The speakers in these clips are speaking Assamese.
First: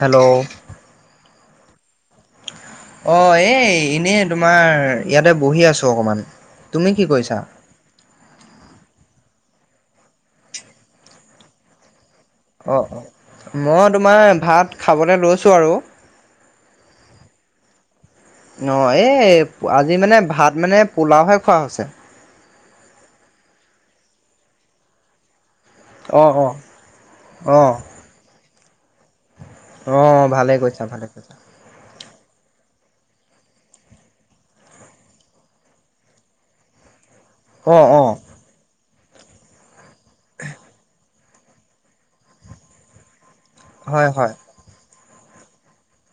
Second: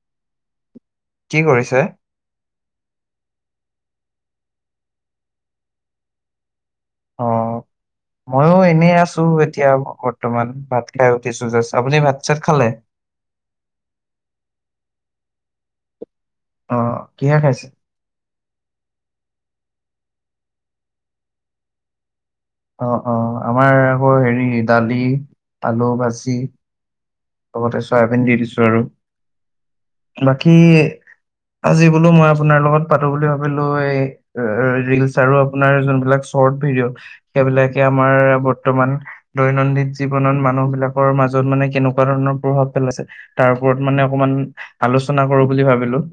হেল্ল' কি কৰিছে অঁ এই এনেই তোমাৰ ইয়াতে বহি আছো অকণমান তুমি কি কৰিছা অঁ, মই ওঁ এনেই আছো এতিয়া বৰ্তমান ভাত খাই উঠিছো আপুনি ভাত।। চাত খালে? অঁ অঁ মই তোমাৰ ভাত খাবলৈ লৈছোঁ আৰু আঁহ কিহে খাইছে অ এই আজি মানে ভাত মানে পোলাওঁহে খোৱা হৈছে অঁ', অঁ', আমাৰ আকৌ হেৰি দালি আলু অ ভাজি। অ অ লগতে চয়াবিন দি দিছো উম অ বাকী, ভালে কৰিছা ভালে কৰিছা আজি বোলো মই আপোনাৰ লগত পাতো বুলি ভাবিলো এই ৰিলচ আৰু আপোনাৰ যোনবিলাক চৰ্ট ভিডিঅ অ সেইবিলাকে অ আমাৰ বৰ্তমান দৈনন্দিন জীৱনত মানুহ বিলাকৰ মাজত মানে কেনে ধৰণৰ প্ৰভাৱ পেলাইছে তাৰ ওপৰত মানে হয় হয় অকণমান আলোচনা না কৰো বুলি ভাবিলো।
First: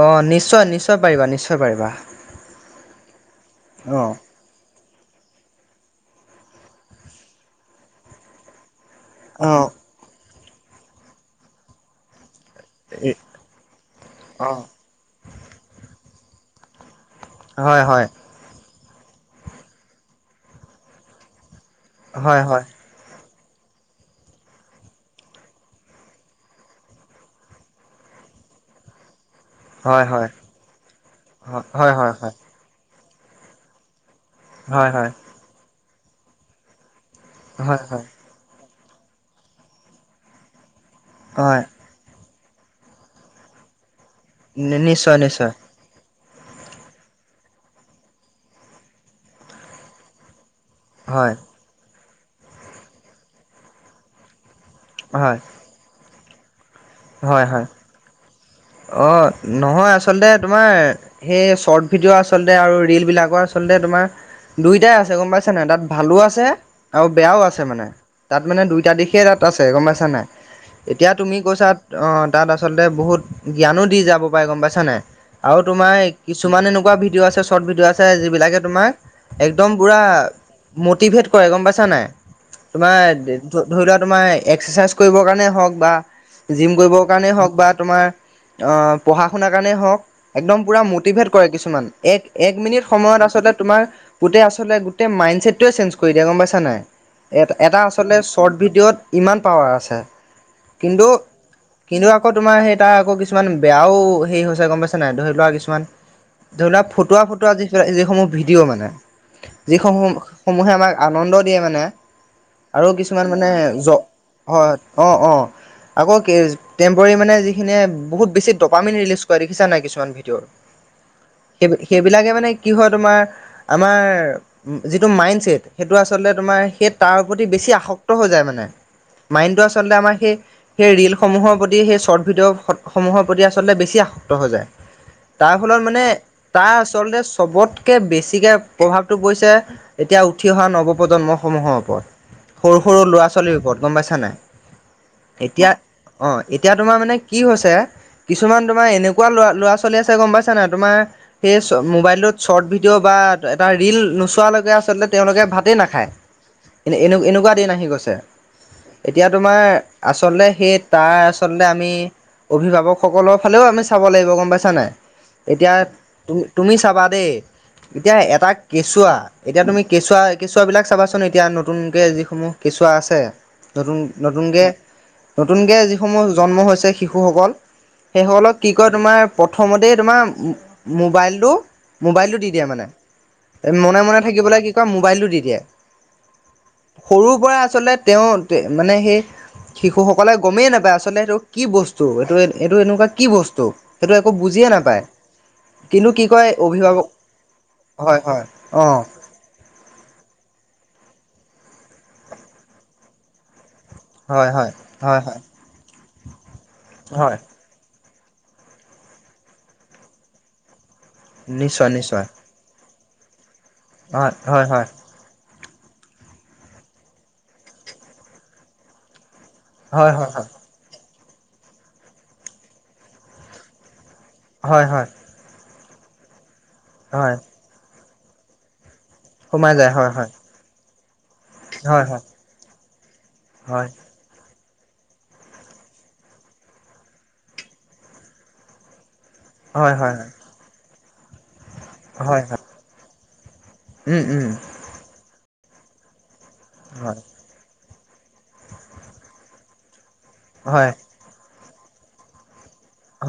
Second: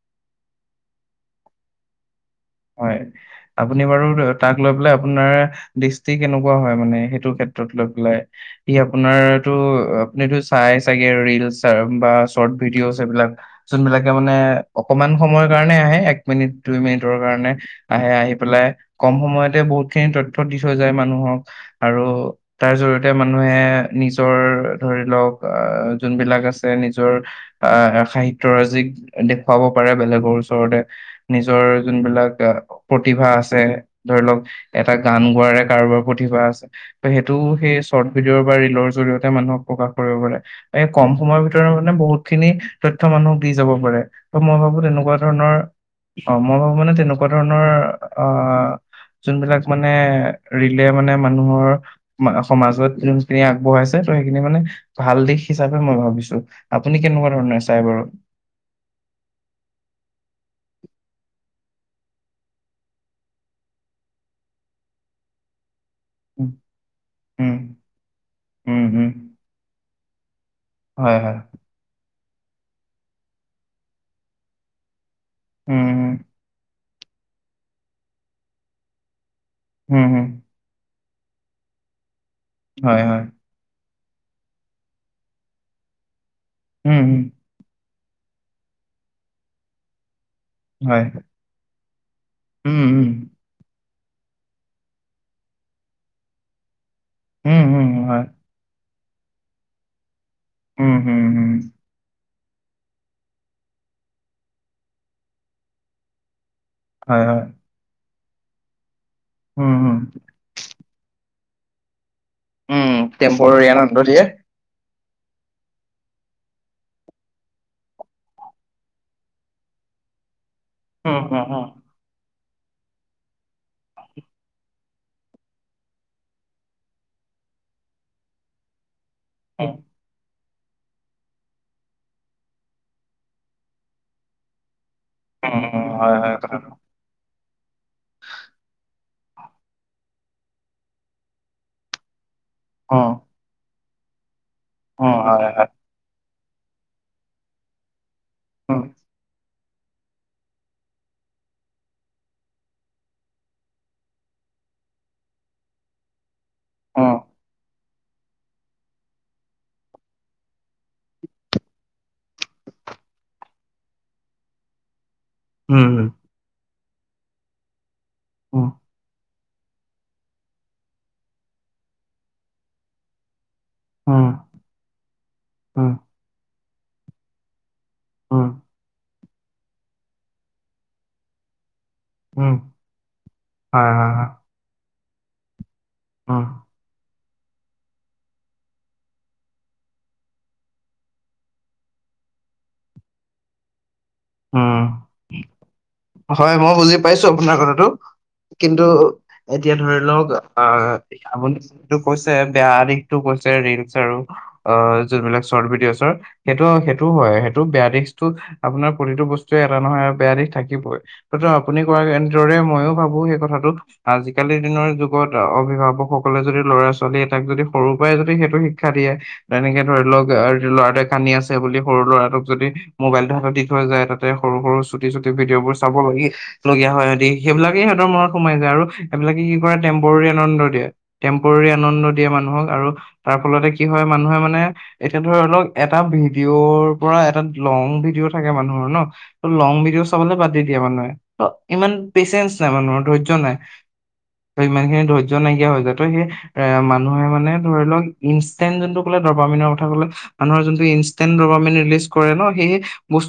অঁ', নিশ্চয়, নিশ্চয় পাৰিবা নিশ্চয় পাৰিবা। হয়। আপুনি অ বাৰু তাক লৈ পেলাই আপোনাৰ দৃষ্টি কেনেকুৱা হয় মানে? সেইটো ক্ষেত্ৰত লৈ পেলাই ই অ আপোনাৰতো আপুনিতো পায় চাগে, ৰিলচৰ বা চৰ্ট ভিডিওচ এইবিলাক যোনবিলাকে মানে অ অকমান সময় কাৰণে আহে এক এক মিনিট, দুই মিনিটৰ কাৰণে হয় হয় আহে, আহি পেলাই কম সময়তে বহুত খিনি তথ্য দি থৈ যায় মানুহক। আৰু হয় হয় তাৰ জৰিয়তে মান মানুহে নিজৰ ধৰি লওঁক আহ যোনবিলাক আছে নিজৰ আহ সাহিত্যৰাজিক দেখুৱাব পাৰে হয় হয় হয় বেলেগৰ ওচৰতে নিজৰ হয় হয় হয় যোনবিলাক আ প্ৰতিভা আছে। ধৰি লওঁক হয় এটা হয় গান গোৱাৰে কাৰোবাৰ প্ৰতিভা আছে অ সেইটো সেই হয় চৰ্ট ভিডিঅ'ৰ বা ৰিলৰ জৰিয়তে মানুহক প্ৰকাশ কৰিব পাৰে। এই কম সময়ৰ হয় ভিতৰত মানে বহুত খিনি তথ্য মানুহক দি যাব পাৰে। ত মই ভাবো তেনেকুৱা নিশ্চয় নিশ্চয় ধৰণৰ অ মই ভাবো মানে তেনেকুৱা ধৰণৰ আহ যোন বিলাক মানে ৰিলে মানে হয় মানুহৰ মা সমাজত যোনখিনি আগবঢ়াইছে তই সেইখিনি মানে ভাল হয় দিশ হিচাপে মই ভাবিছো [inaudible] আপুনি কেনেকুৱা হয় ধৰণৰ হয় চায় বাৰু অ নহয় আচলতে তোমাৰ সেই চৰ্ট ভিডিঅ' আচলতে আৰু ৰিলবিলাকো আচলতে তোমাৰ দুয়োটাই আছে গম পাইছানে নাই তাত ভালো আছে উম আৰু বেয়াও উম আছে মানে তাত মানে উম দুইটা উম। দিশেই তাত আছে গম পাইছা। নাই। [unintelligible] এতিয়া হয় তুমি হয় কৈছা অ তাত আচলতে বহুত জ্ঞানো দি যাব পাৰে গম পাইছানে নাই আৰু তোমাৰ উম কিছুমানেনো - ভিডিঅ আছে চৰ্ট ভিডিঅ আছে যি বিলাক তোমাৰ একদম পুৰা উম, হুম, মটিভেট কৰে গম পাইছা নাই তোমাৰ হয়, হয়। ধৰি লোৱা তোমাৰ এক্সাৰচাইজ কৰিবৰ কাৰণে হওক বা জিম উম, কৰিবৰ উম, কাৰণেই হওক বা তোমাৰ আহ পঢ়া শুনাৰ কাৰণেই হওক একদম পুৰা হয়। মটিভেট কৰে কিছুমান এক এক উম, মিনিট উম, সময়ত আচলতে তোমাৰ গোতেই আচলতে গোতে মাইঞ্চেটোৱে চেঞ্জ দিয়ে গম পাইছা নাই উম, এটা উম, আচলতে হয়। শ্বৰ্ট ভিডিঅ'ত ইমান পাৱাৰ আছে উম, কিন্তু হুম, হুম, কিন্তু তোমাৰ সেই এটা আকৌ কিছুমান বেয়াও হেৰি হৈছে গম পাইছো নাই ধৰি লোৱা কিছুমান ধৰি ললা ফটুৱা হয়, হয়। ফুটুৱা যি যিসমূহ ভিডিঅ' মানে উম, যি হুম, সমূহ সমূহে আমাক আনন্দ কৰি [unintelligible] মানে আৰু উম, কিছুমান মানে টেম্পৰৰী জ আনন্দ দিয়ে। হয় অ অ আকৌ টেম্পৰী মানে যি সখিনে বহুত বেছি দপামিন ৰিলীজ কৰে দেখিছ নাই কিছুমান ভিডিঅত উম, উম, উম, সেই সেইবিলাকে মানে কি হয় তোমাৰ আমাৰ যিটো মাইণ্ডচছেট সেইটো আচলতে তোমাৰ সেই তাৰ প্ৰতি বেছি আসক্ত হৈ যায় মানে মাইণ্ডটো উম, আচলতে আমাৰ সেই সেই ৰিলসমূহৰ প্ৰতি সেই শৰ্ট ভিডিঅ'সমূহৰ প্ৰতি আচলতে বেছি আসক্ত হৈ যায় তাৰ উম, ফলত উম, মানে হয়, হয় কথাটো। তাৰ আচলতে চবতকে বেছিকে প্ৰভাৱটো পৰিছে এতিয়া উঠি অহা নৱপ্ৰজন্মসমূহৰ ওপৰত সৰু সৰু ল'ৰা ছোৱালীৰ ওপৰত গম পাইছা নাই উ হয় হয় অঁ এতিয়া তোমাৰ মানে কি হৈছে কিছুমান উম, তোমাৰ এনেকুৱা লৰা ল'ৰা চলি আছে গম পাইছা নাই তোমাৰ সেই মোবাইলটোত শ্বৰ্ট ভিডিঅ' বা এটা ৰীল নোচোৱালৈকে আচলতে তেওঁলোকে ভাতেই নাখায় এনে উম, এনে এনেকুৱা দিন আহি গৈছে এতিয়া তোমাৰ আচলতে সেই তাৰ আচলতে আমি অভিভাৱকসকলৰ ফালেও আমি চাব লাগিব গম পাইছা নাই এতিয়া উম, তু তুমি ঠাবাদে এতিয়া এটা উম, কেঁচুৱা এতিয়া তুমি কেঁচুৱা কেঁচুৱা বিলাক চাবাচোন এতিয়া নতুনকে যিসমূহ কেঁচুৱা আছে নতুন উম, নতুনকে নতুনকে উম, যিসমূহ জন্ম হৈছে শিশুসকল উম, সেইসলক কি কয় তোমাৰ প্ৰথমতেই তোমাৰ মোবাইলটো মোবাইলটো দি উম, দিয়ে মানে হয়, মনে মনে থাকিবলে কি ক মোবাইলটো দি ত [unintelligible] অ সৰুৰ পৰা আচলতে তেওঁ মানে সেই শিশুসকলে গমেই নাপায় আচলতে সেই কি বস্তু এইটো এইটো এনেকুৱা কি বস্তু সেইটো একো বুজিয়ে উম, নাপায় কিন্তু কি কয় হয় মই বুজি অভিভাৱক পাইছো আপোনাৰ কথাটো হয় হয় কিন্তু অ এতিয়া ধৰি লওক আহ আপুনি যিটো কৈছে বেয়া দিশটো কৈছে ৰিলচ হয় হয় হয় হয় যিবিলাক চৰট ভিডিঅ' হয় সেইটো হয় সেইটো বেয়া ভিডিঅ' [unintelligible] আপোনাৰ প্ৰতিটো বস্তুৱে এটা নহয় আৰু বেয়া দিশ থাকে শিবই [unintelligible] ত আপুনি নিশ্চয় ক নিশ্চয় এনেদৰে মইও ভাবো সেই কথাটোক হয় আজিকালি হয় হয় দিনৰ যুগত অ অভিভাৱকসকলে যদি ল'ৰা ছোৱালী এটাক যদি সৰু পৰাই যদি সেইটো শিক্ষা দিয়ে তেনেকে ধৰি হয় লওক হয় লৰা কানি আছে বুলি সৰু ল'ৰাটোক যদি মোবাইলটো হাতত দি থৈ যায় ত সৰু সৰু হয় হয় হয় ছুটি চুটি ভ বোৰ চাব লাগে লগীয়া হয় সহতি সেইবিলাকে সিহঁতৰ মনত [unintelligible] সোমাই যায়। আৰু, এইবিলাকে কি সোমাই কৰে যায় হয় টেম্পৰৰী হয় আনন্দ দিয়ে, টেম্পৰৰী আনন্দ হয় দিয়ে মানুহক আৰু তাৰ ফলতে কি হয় মানুহে মানে এতিয়া ধৰি লওক এটা ভিডিঅ'ৰ পৰা এটা লং ভিডিঅ' থাকে মানুহৰ ন লং হয় হয় ভিডিঅ' হয় চাবলৈ বাদ দি দিয়ে মানুহে। হয় [unintelligible] ইমান হয় পেচেন্ঞ্চ হয় নাই মানুহৰ ধহ্য নাই। উম উম ত ইমান খিনি ধৈজ নাই, হৈ যায়, ত সেই এ হয় মানুহে মানে ধৰি লওক, ইনষ্টেণ্ট যোনটো ক'লে, দৰবামিনৰ কথা কলে, মানুহৰ যোনটো হয় ইনষ্টৈন্ট গভাব মেলি প্লিচ কৰে ন সি,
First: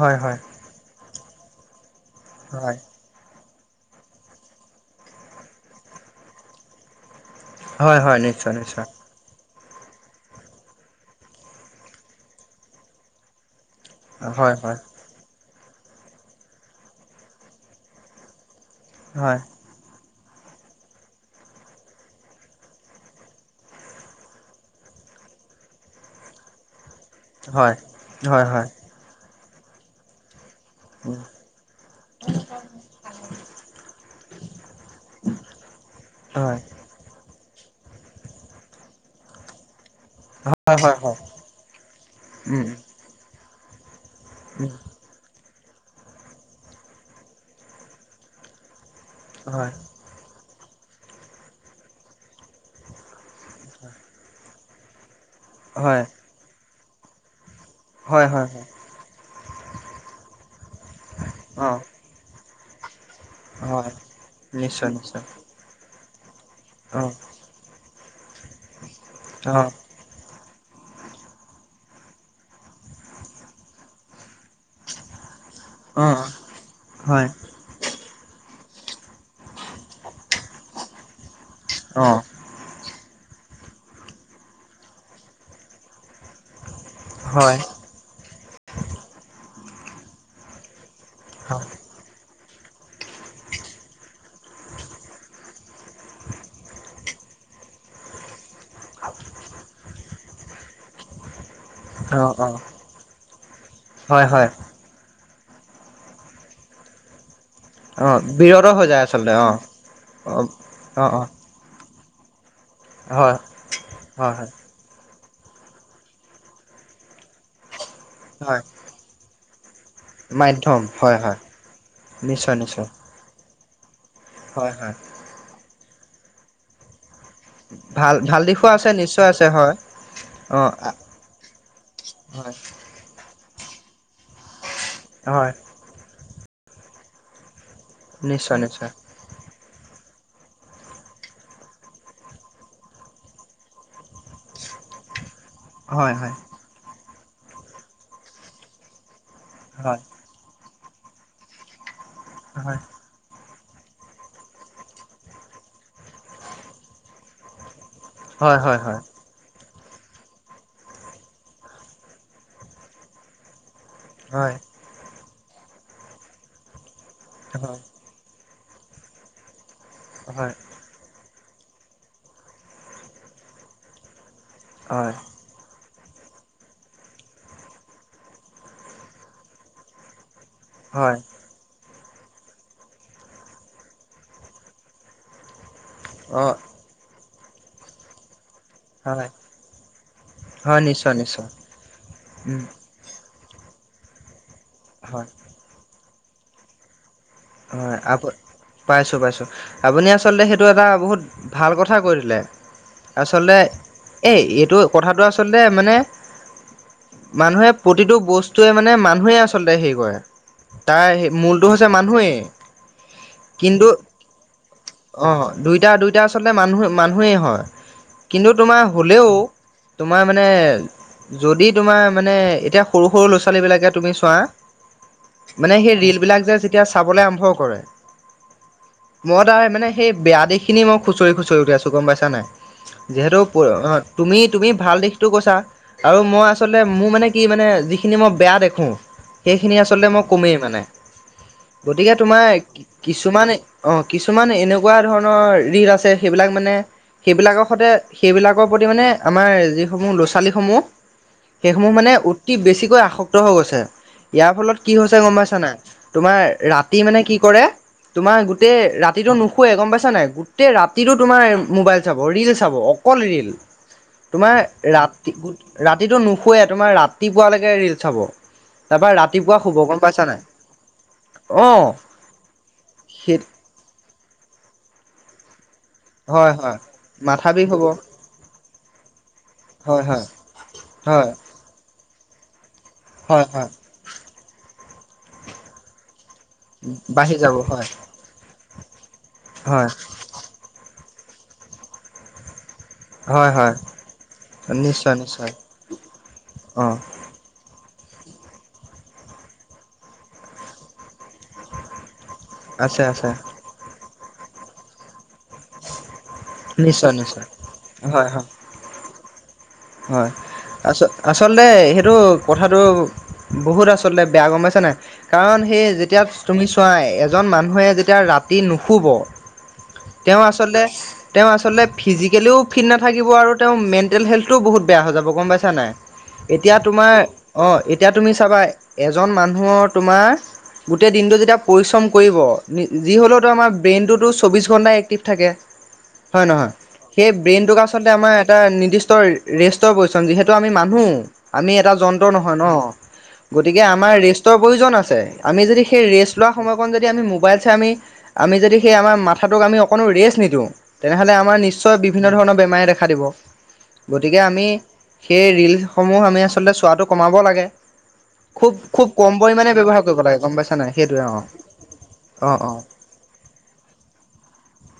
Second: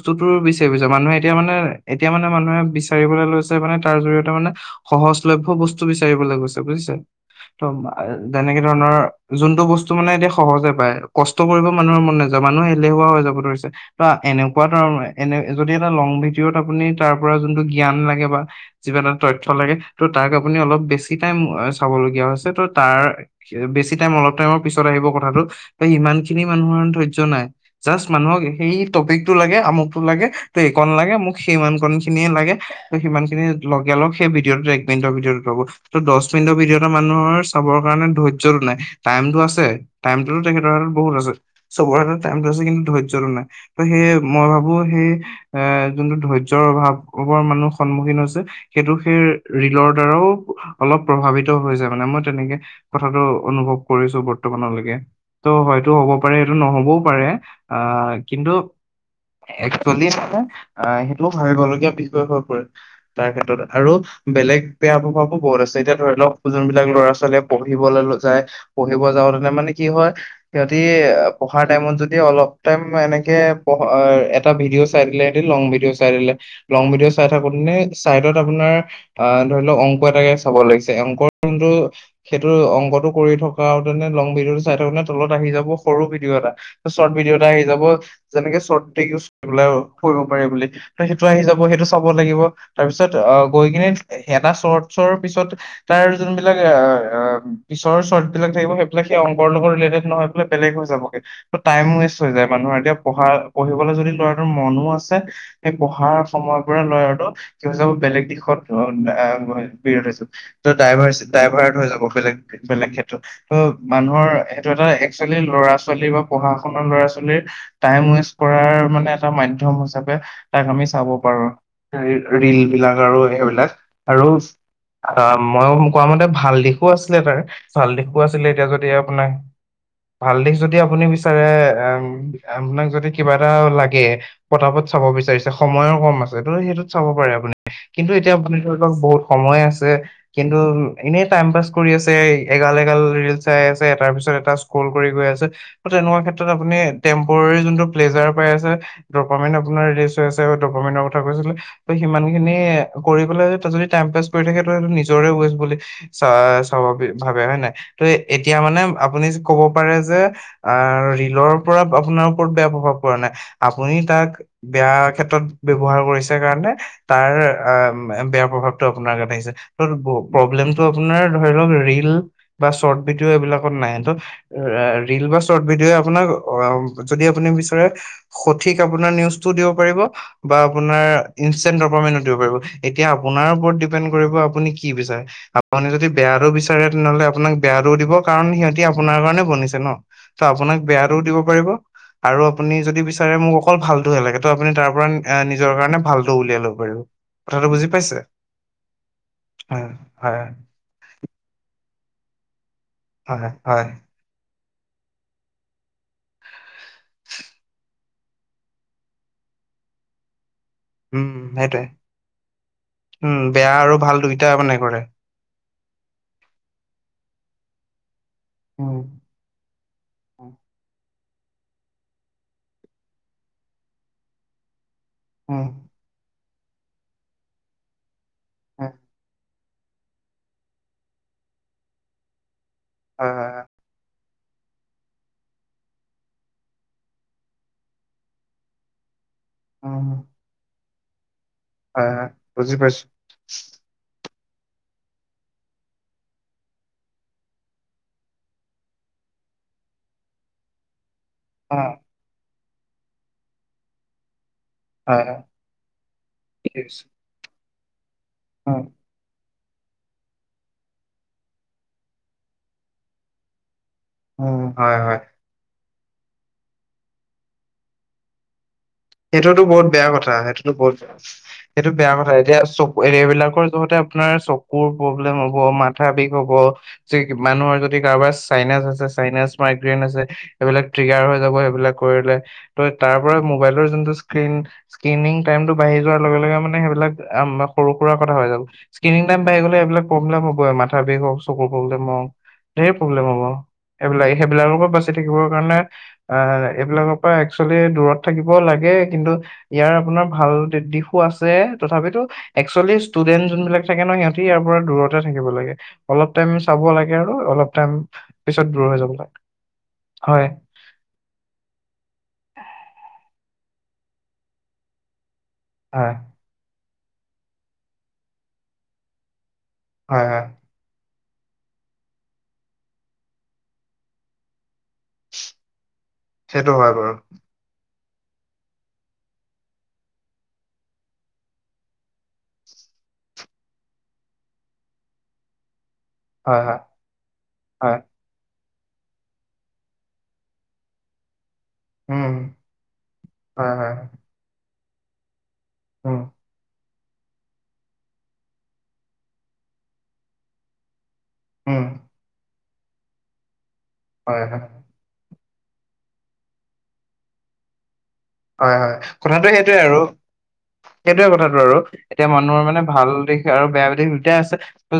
হয় হয় বিচাৰি ফুইছে মানুহে, এতিয়া মানে, এতিয়া মানে মানুহে হয় বিচাৰিবলৈ লৈছে। মানে তাৰ জৰিয়তে মানে সহজলভ্য বস্তু বিচাৰিবলৈ গৈছে বুজিছে। ত হয় হয় নিশ্চয় তেনেকে নিশ্চয় ধৰণৰ যোন, সেটো বস্তু মানে এতিয়া সহজে পায়, কষ্ট কৰিব মানুহৰ মন নাযায়। মানুহে এলেহুৱা হৈ যাব ধৰিছে। ত হয় এনেকুৱা হয় ধৰণ এনে, যদি এটা লং ভিডিঅ'ত আপুনি তাৰ পৰা যোনটো জ্ঞান লাগে বা, জীৱনত হয় তথ্য লাগে। ত' তাক আপুনি অলপ বেছি টাইম চাবলগীয়া হৈছে, ত তাৰ বেছি টাইম অলপ টাইমৰ পিছত আহিব কথাটো, ত ইিমান খিনি মানুহৰ ধৈৰ ধহ্য নাই। হয় জাষ্ট মানুহৰ হয় হয় সেই টপি টো লাগে, আমুকটো লাগে তে একো নালাগে মোক সেই ইমান কন খিনিয়ে লাগে। ত সিমান খিনি লগে লগ সেই ভিডিঅ'ত এক মিনিটৰ ভিডিঅ ৰ'ব, ত দহ মিনিটৰ হয় ভিডিঅ'ৰ মানুহৰ চাবৰ কাৰণে ধৈয্যটো নাই। টাইমতটো আছে টাইমটো তেখেতৰ হয় হাতত হয় বহুত হয় আছে। চবৰ হাতত টাইম টো আছে উম কিন্তু ধৈৰ্যটো নাই। ত সেই মই ভাবো উম সেই, অঁ যোনটো ধৈৰ্যৰ অভাৱৰ মানুহ সন্মুখীন হৈছে সেইু সেই হয় ৰিলৰ দ্বাৰাও অলপ প্ৰভাৱিত হৈ যায় মানে মই তেনেকে কথাটো অনুভৱ কৰিছো বৰ্তমানলৈকে ত' হয়তটো হয় হ'ব পাৰে সেইটো নহ'ব পাৰে আঁহ হয় হয় কিন্তু হয় একচোয়েলি মানে অঁ সেইটোও অ ভাবিবলগীয়া পছৈ পৰে তাৰ ক্ষেত্ৰত হয় আৰু বেলেগ নিশ্চয় বেয়া নিশ্চয় প্ৰভাৱো বহুত আছে এতিয়া ধৰি লওক যোনবিলাক অ ল'ৰা ছোৱালীয়ে পঢ়িবলৈ ল যাই পঢ়িব যাওঁতেনে অ মানে কি হয় সিহঁতি পঢ়াৰ টাইমত যদি অলপ টাইম এনেকৈ পঢ এটা ভিডিঅ' চাই দিলে লং ভিডিঅ' অ চাই দিলে লং ভিডিঅ' চাই হয় থাকোতে নে চাইডত আপোনাৰ অঁ ধৰি লওক অংক এটাকে চাব লাগিছে অংক কিন্ত অ সেইটোৰ অংকটো কৰি থকাওতেনে লং বিধো চাই থাকো নে তলত আহি যাব সৰু বি ভিডিঅ' এটা চৰ্ট ভিডিঅ' এটা হয় আহি যাব যেনেকে চৰ্ট কৰিব পাৰে বুলি। তো সেইটো আহি অ যাব সেইটো চাব লাগিব। তাৰ পিছত আহ গৈ কিনে এ এটা চৰ্টচৰ পিছত তাৰ যোনবিলাক আঁহ আঁহ পিছৰ চৰ্ট বিলাক থাকিব সেইবিলাক সেই অংগৰ লগত ৰিলেটেড নহয় বলে বেলেগ হৈ যাবগে। টাইম ৱেষ্ট হৈ যায় অ মানুহৰ এতিয়া পঢ়া, পঢ়িবলৈ যদি হয় ল'ৰাটোৰ হয় [unintelligible] সেই পঢ়াৰ সময়ৰ পৰা ল'ৰাটো কি হৈ যাব অ বেলেগ দিশত বিৰত হৈ যায় আচলতে অ অ [unintelligible] ত অ ড্ৰাইভাৰ অ ড্ৰাইভাৰট হৈ যাব। বেলেক বেলেগ ক্ষেত্ৰত, হয় তো মানুহৰ হয় হয় সেইটো এটা [unintelligible] ল'ৰা ছোৱালী বা পঢ়া শুনাৰ ল'ৰা ছোৱালীৰ টাইম ৱেষ্ট হয় কৰাৰ মানে মাধ্যম হৈছ হিচাপে তাক মাধ্যম আমি চাব হয় হয় পাৰো, ৰিল নিশ্চয় ৰিল নিশ্চয় বিলাক আৰু সেইবিলাক। আৰু। হয় হয় অঁ, মইও কোৱা মতে ভাল দিশো আছে [unintelligible] ভাল দিশো ভাল আছিলেই এতিয়া যদি আছে নিশ্চয় আপোনাৰ, আছে হয় ভাল দিশ অ যদি আপুনি বিচাৰে [unintelligible] হয় আপোনাক যদি কিবা [unintelligible] লাগে। পতা পত চাব বিচাৰিছে হয় সময়ৰ কম [unintelligible] সেইটোত চাব পাৰে আপুনি কিন্তু এতিয়া আপুনি নিশ্চয় ধৰি নিশ্চয় লক বহুত সময় আছে কিন্তু, এনেই টাইম পাছ কৰি আছে, এগাল এগাল ৰিল চাই আছে তাৰ পিছত এটা স্ক্ৰল কৰি গৈ আছে। হয় তেনেকুৱা হয় ক্ষেত্ৰত আপুনি টেম্পৰী জোনটো প্লেজাৰ পাই আছে দোপামিন আপোনাৰ হয় [unintelligible] [unintelligible] কথা কৈছিলে সিমান খিনি হয় কৰি পেলাই যদি টাইম পাছ কৰি থাকেতো নিজৰে ৱেষ্ট বুলি, স্বা স্বাভাৱিক ভাবে হয়ে নাই। [unintelligible] এতিয়া হয় হয় মানে হয় আপুনি ক'ব [unintelligible] অ, ৰিলৰ পৰা আপোনাৰ ওপৰত বেয়া প্ৰভাৱ পৰা নাই। আপ আপুনি তাক হয় বেয়া ক্ষেত্ৰত ব্যৱহাৰ কৰিছে কাৰণে তাৰ এ বেয়া প্ৰভাৱ [unintelligible] আহিছে। [unintelligible] হয় হয় প্ৰব্লেমটো আপোনাৰ ধৰি লওক ৰিল বা শৰ্ট ভিডিঅ' এইবিলাকত নাই ত ৰিল বা শ্বৰ্ট ভিডিঅ' আপোনাক অ যদি আপুনি বিচাৰে সঠিক আপোনাৰ নিউজটো দিব পাৰিব বা আপোনাৰ হয় হয় ই [unintelligible] এতিয়া আপোনাৰ ওপৰত দ্বিপেন কৰিব আপুনি কি বিচাৰে [unintelligible] আপুনি যদি বেয়াৰো অ বিচাৰে তেনেহলে আপোনাক বেয়াটো দিব কাৰণ সিহঁ ব ন হয় আক হয় [unintelligible] ব নিশ্চয় দিব নিশ্চয় পাৰীব আৰু উম আপুনি য [unintelligible] মোক অকল ভালটোহে লাগে আপুনি তাৰ পৰা হয় নিজৰ কাৰণে ভাল উলিয়াই লব পাৰিব কথাটো বুজি হয় আ পাইছে? পাইছো পাইছো হয়, আপুনি হয়, আচলতে সেইটো এটা বহুত ভাল কথা কথা কৰিলে হয়, আচলতে হয়। এই এইটো কথাটো আচলতে মানে মানুহে প্ৰতিটো বস্তুৱে মানে মানুহে আচলতে হেৰি কৰে তাৰ উম, মূলটো হৈছে সেইটোৱে। মানুহেই উম, বেয়া কিন্তু আৰু ভাল দুইটা মানে কৰে। অ দুইটা দুইটা আচলতে মানুহ মানুহেই হয় কিন্তু তোমাৰ উম, হ'লেও তোমাৰ মানে উম, যদি তোমাৰ মানে এতিয়া সৰু সৰু ল'ৰা ছোৱালীবিলাকে তুমি চোৱা উম, মানে সেই ৰিল বিলাক যে যেতিয়া চাবলৈ কৰে হয়, [inaudible] সেই বেয়া দিশখিনি মই খুচৰি খুচৰি উলিয়াইছো গম পাইছা নে নাই হয়, যিহেতু হয়। [inaudible] তুমি তুমি ভাল দিশটো কৈছা আৰু মই আচলতে মোৰ মানে কি মানে যিখিনি মই বেয়া দেখোঁ সেইখিনি আচলতে উম, মই ক'মেই মানে হয়, গতিকে হয়, তোমাৰ বুজি পাইছোঁ। কিছুমান অ কিছু কিছুমান এনেকুৱা ধৰণৰ ঋণ আছে সেইবিলাক মানে সেইবিলাকৰ সৈতে সেইবিলাকৰ প্ৰতি মানে আমাৰ যিসমূহ ল'ৰা ছোৱালীসমূহ অ', সেইসমূহ মানে উ অ বেছিকৈ আসক্ত হৈ গৈছে ইয়াৰ ফলত কি হৈছে হয়, গম হয়, পাইছা নাই তোমাৰ ঠিক ৰাতি তি আছে। মানে কি কৰে তোমাৰ গোটেই উম, ৰাতিটো নুশু খুৱে গম পাইছা নাই গোটেই ৰাতিতো তোমাৰ মোবাইল চাব ৰিল চাব অকল ৰিল তোমাৰ উম, হয়, হয়। ৰাতি [inaudible] ৰাতিটো নুশুৱে তোমাৰ ৰাতিপুৱালৈকে ৰিল চাব তাৰপৰা ৰাতিপুৱা সেইটোতো শুব বহুত গম বেয়া পাইছা কথা নাই? সেইটোতো বহুত বেয়া অ' সেইটো বেয়া কথা এতিয়া চকু সেই এইবিলাকৰ যহতে আপোনাৰ চকু চকুৰ প্ৰব্লেম হ'ব আমাৰ মাঠা বিষ 'ব হয় হয়। যে মাথা বিষ মানুহৰ হ'ব যদি কাৰোবাৰ চাইনাছ আছে চাইনাজ মাইগ্ৰেইন হয় আছে হয় এইবিলাক ট্ৰিগাৰ হয় হৈ যাব সেইবিলাক কৰিলে [inaudible] তই তাৰ পৰাই হয় হয় মোবাইল তো স্কিন স্কিনিং টাইমতো বাহি যোৱা লগে লগে মানে সেইবিলাক বাঢ়ি আম যাব হয় সৰু সুৰা কথা হৈ যাব তিনি টাইম পাই গ'লে হয় এইবাক প্ৰব্লেম হ'ব আমাত তাকে ক চকু প্ৰব্লেম অ ধেৰ প্ৰব্লেম হ'ব হয় হয় এইবিলাক সেইবিলাকৰ পৰা বাচি নিশ্চয় থাকিবৰ নিশ্চয় কাৰণে অ' এইবিলাকৰ পৰা একচুৱেলি দূৰত থাকিব অ লাগে কিন্তু ইয়াৰ আপোনাৰ ভাল দিশ আছে তথাপিতো একচুৱেলি আছে আছে ষ্টুডেন্ট যোনবিলাক থাকে ন সিহঁত ইয়াৰ পৰা দূৰতে থাকিব লাগে অলপ টাইম চাব নিশ্চয় লাগে আৰু নিশ্চয়। অলপ টাইম হয় হয় পিছত দূৰ হৈ যাব লাগে হয় আ আচলতে সেইটো কথাটো বহুত আচলতে বেয়া গৰম পাইছে নে কাৰণ সেই হয় যেতিয়া তুমি পাই এজন মানুহে যেতিয়া ৰাতি নুশুব হয় তেওঁ হয় আচলতে তেওঁ আচলতে ফিজিকেলিও ফিট নাথাকিব আৰু তেওঁ মেণ্টেল হেল্থ তো বহুত বেয়া হৈ যাব গম পাইছা নাই সেইটো এতিয়া হয় তোমাৰ বাৰু অ এতিয়া তুমি চাবা এজন মানুহৰ তোমাৰ গোটেই দিনটো যেতিয়া পৰিশ্ৰম কৰিব যি হ'লেওতো আমাৰ ব্ৰেইনটোতো চৌববিছ ঘণ্টাই এক্টিভ থাকে হয় নহয় সেই ব্ৰেইনটোক হয় আচলতে আমাৰ এটা নিৰ্দিষ্ট ৰেষ্টৰ প্ৰয়োজন যিহেতু আমি মানুহ আমি এটা যন্ত্ৰ উম নহয় ন হয় গতিকে হয় হয় আমাৰ ৰেষ্টাৰ প্ৰয়োজন আছে আমি যদি সেই উম ৰেষ্টা লোৱা সময়ত অকণ যদি আমি মোবাইল চাই আমি আমি যদি সেই আমাৰ মাথাাটোক আমি অকণো ৰেষ্ট নিদিওঁ তেনেহলে আমাৰ উম নিশ্চয় বিভিন্ন ধৰণ বেমাৰী দেখা দিব গতিকে হয় আমি হয় সেই ৰিলসমূহ আমি আচলতে চোৱাটো কমাব লাগে খুব হয় হয় খুব কম কথাটো পৰিমাণে সেইটোয়ে আৰু ব্যৱহাৰ কৰিব লাগে গম পাইছা নাই সেইটোৱে সেইটোয়ে অ কথাটো আৰু এতিয়া অ মানুহৰ অ মানে ভাল দিশ আৰু বেয়া দিশ দুটাই আছে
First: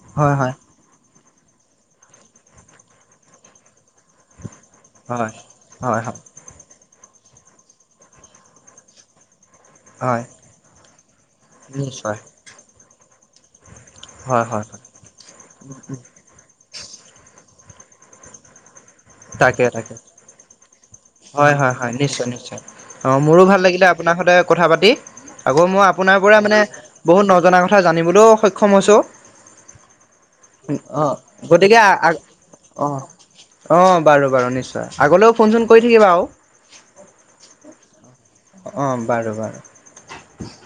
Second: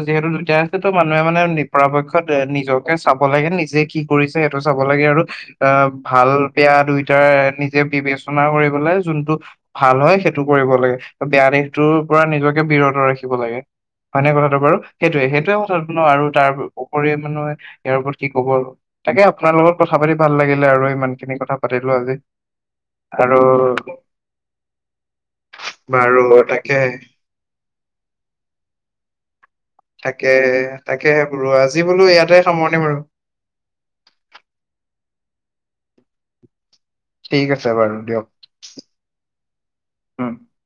যিহেতু হয় হয় দুটাই আছে ত ম মানুহে মানে নিজৰপক্ষত নিজকে চাব লাগে নিজে কি কৰিছে সেইটো চাব লাগে আৰু হয় অ হয় হয় ভাল বেয়া দুই নিজেৰে‌ নিজে পিভি ৰচনা কৰিবলে যোনটো ভাল হয় সেইটো কৰিব লাগে বেয়া দেশটোৰ নিশ্চয় পৰা নিজকে বিৰট ৰাখিব লাগে হয়নে হয় কথাটো হয় বাৰু হয় সেইটোয়ে সেইটোয়ে মঠাতনো আৰু তাৰ উপৰি মানহূ ইয়াৰ ওপৰত কি কব তাকে আপোনাৰ লগত কথা পাতি ভাল লাগিলে আৰু ইমান খিনি কথা পাতিলো আজি অঁ আৰু মোৰো ভাল লাগিলে আপোনাৰ সৈতে কথা পাতি আকৌ মই বাৰু আপোনাৰ পৰা মানে তাকে বহুত নজনা কথা জানিবলৈও সক্ষম হৈছোঁ তাকে তাকেহে বোলো গতিকে আজি বোলো ইয়াতে সামৰণি বাৰু অঁ বাৰু বাৰু নিশ্চয় আগলৈও ফোন চোন কৰি থাকিবা আৰু ঠিক আছে বাৰু দিয়ক অঁ বাৰু উম বাৰু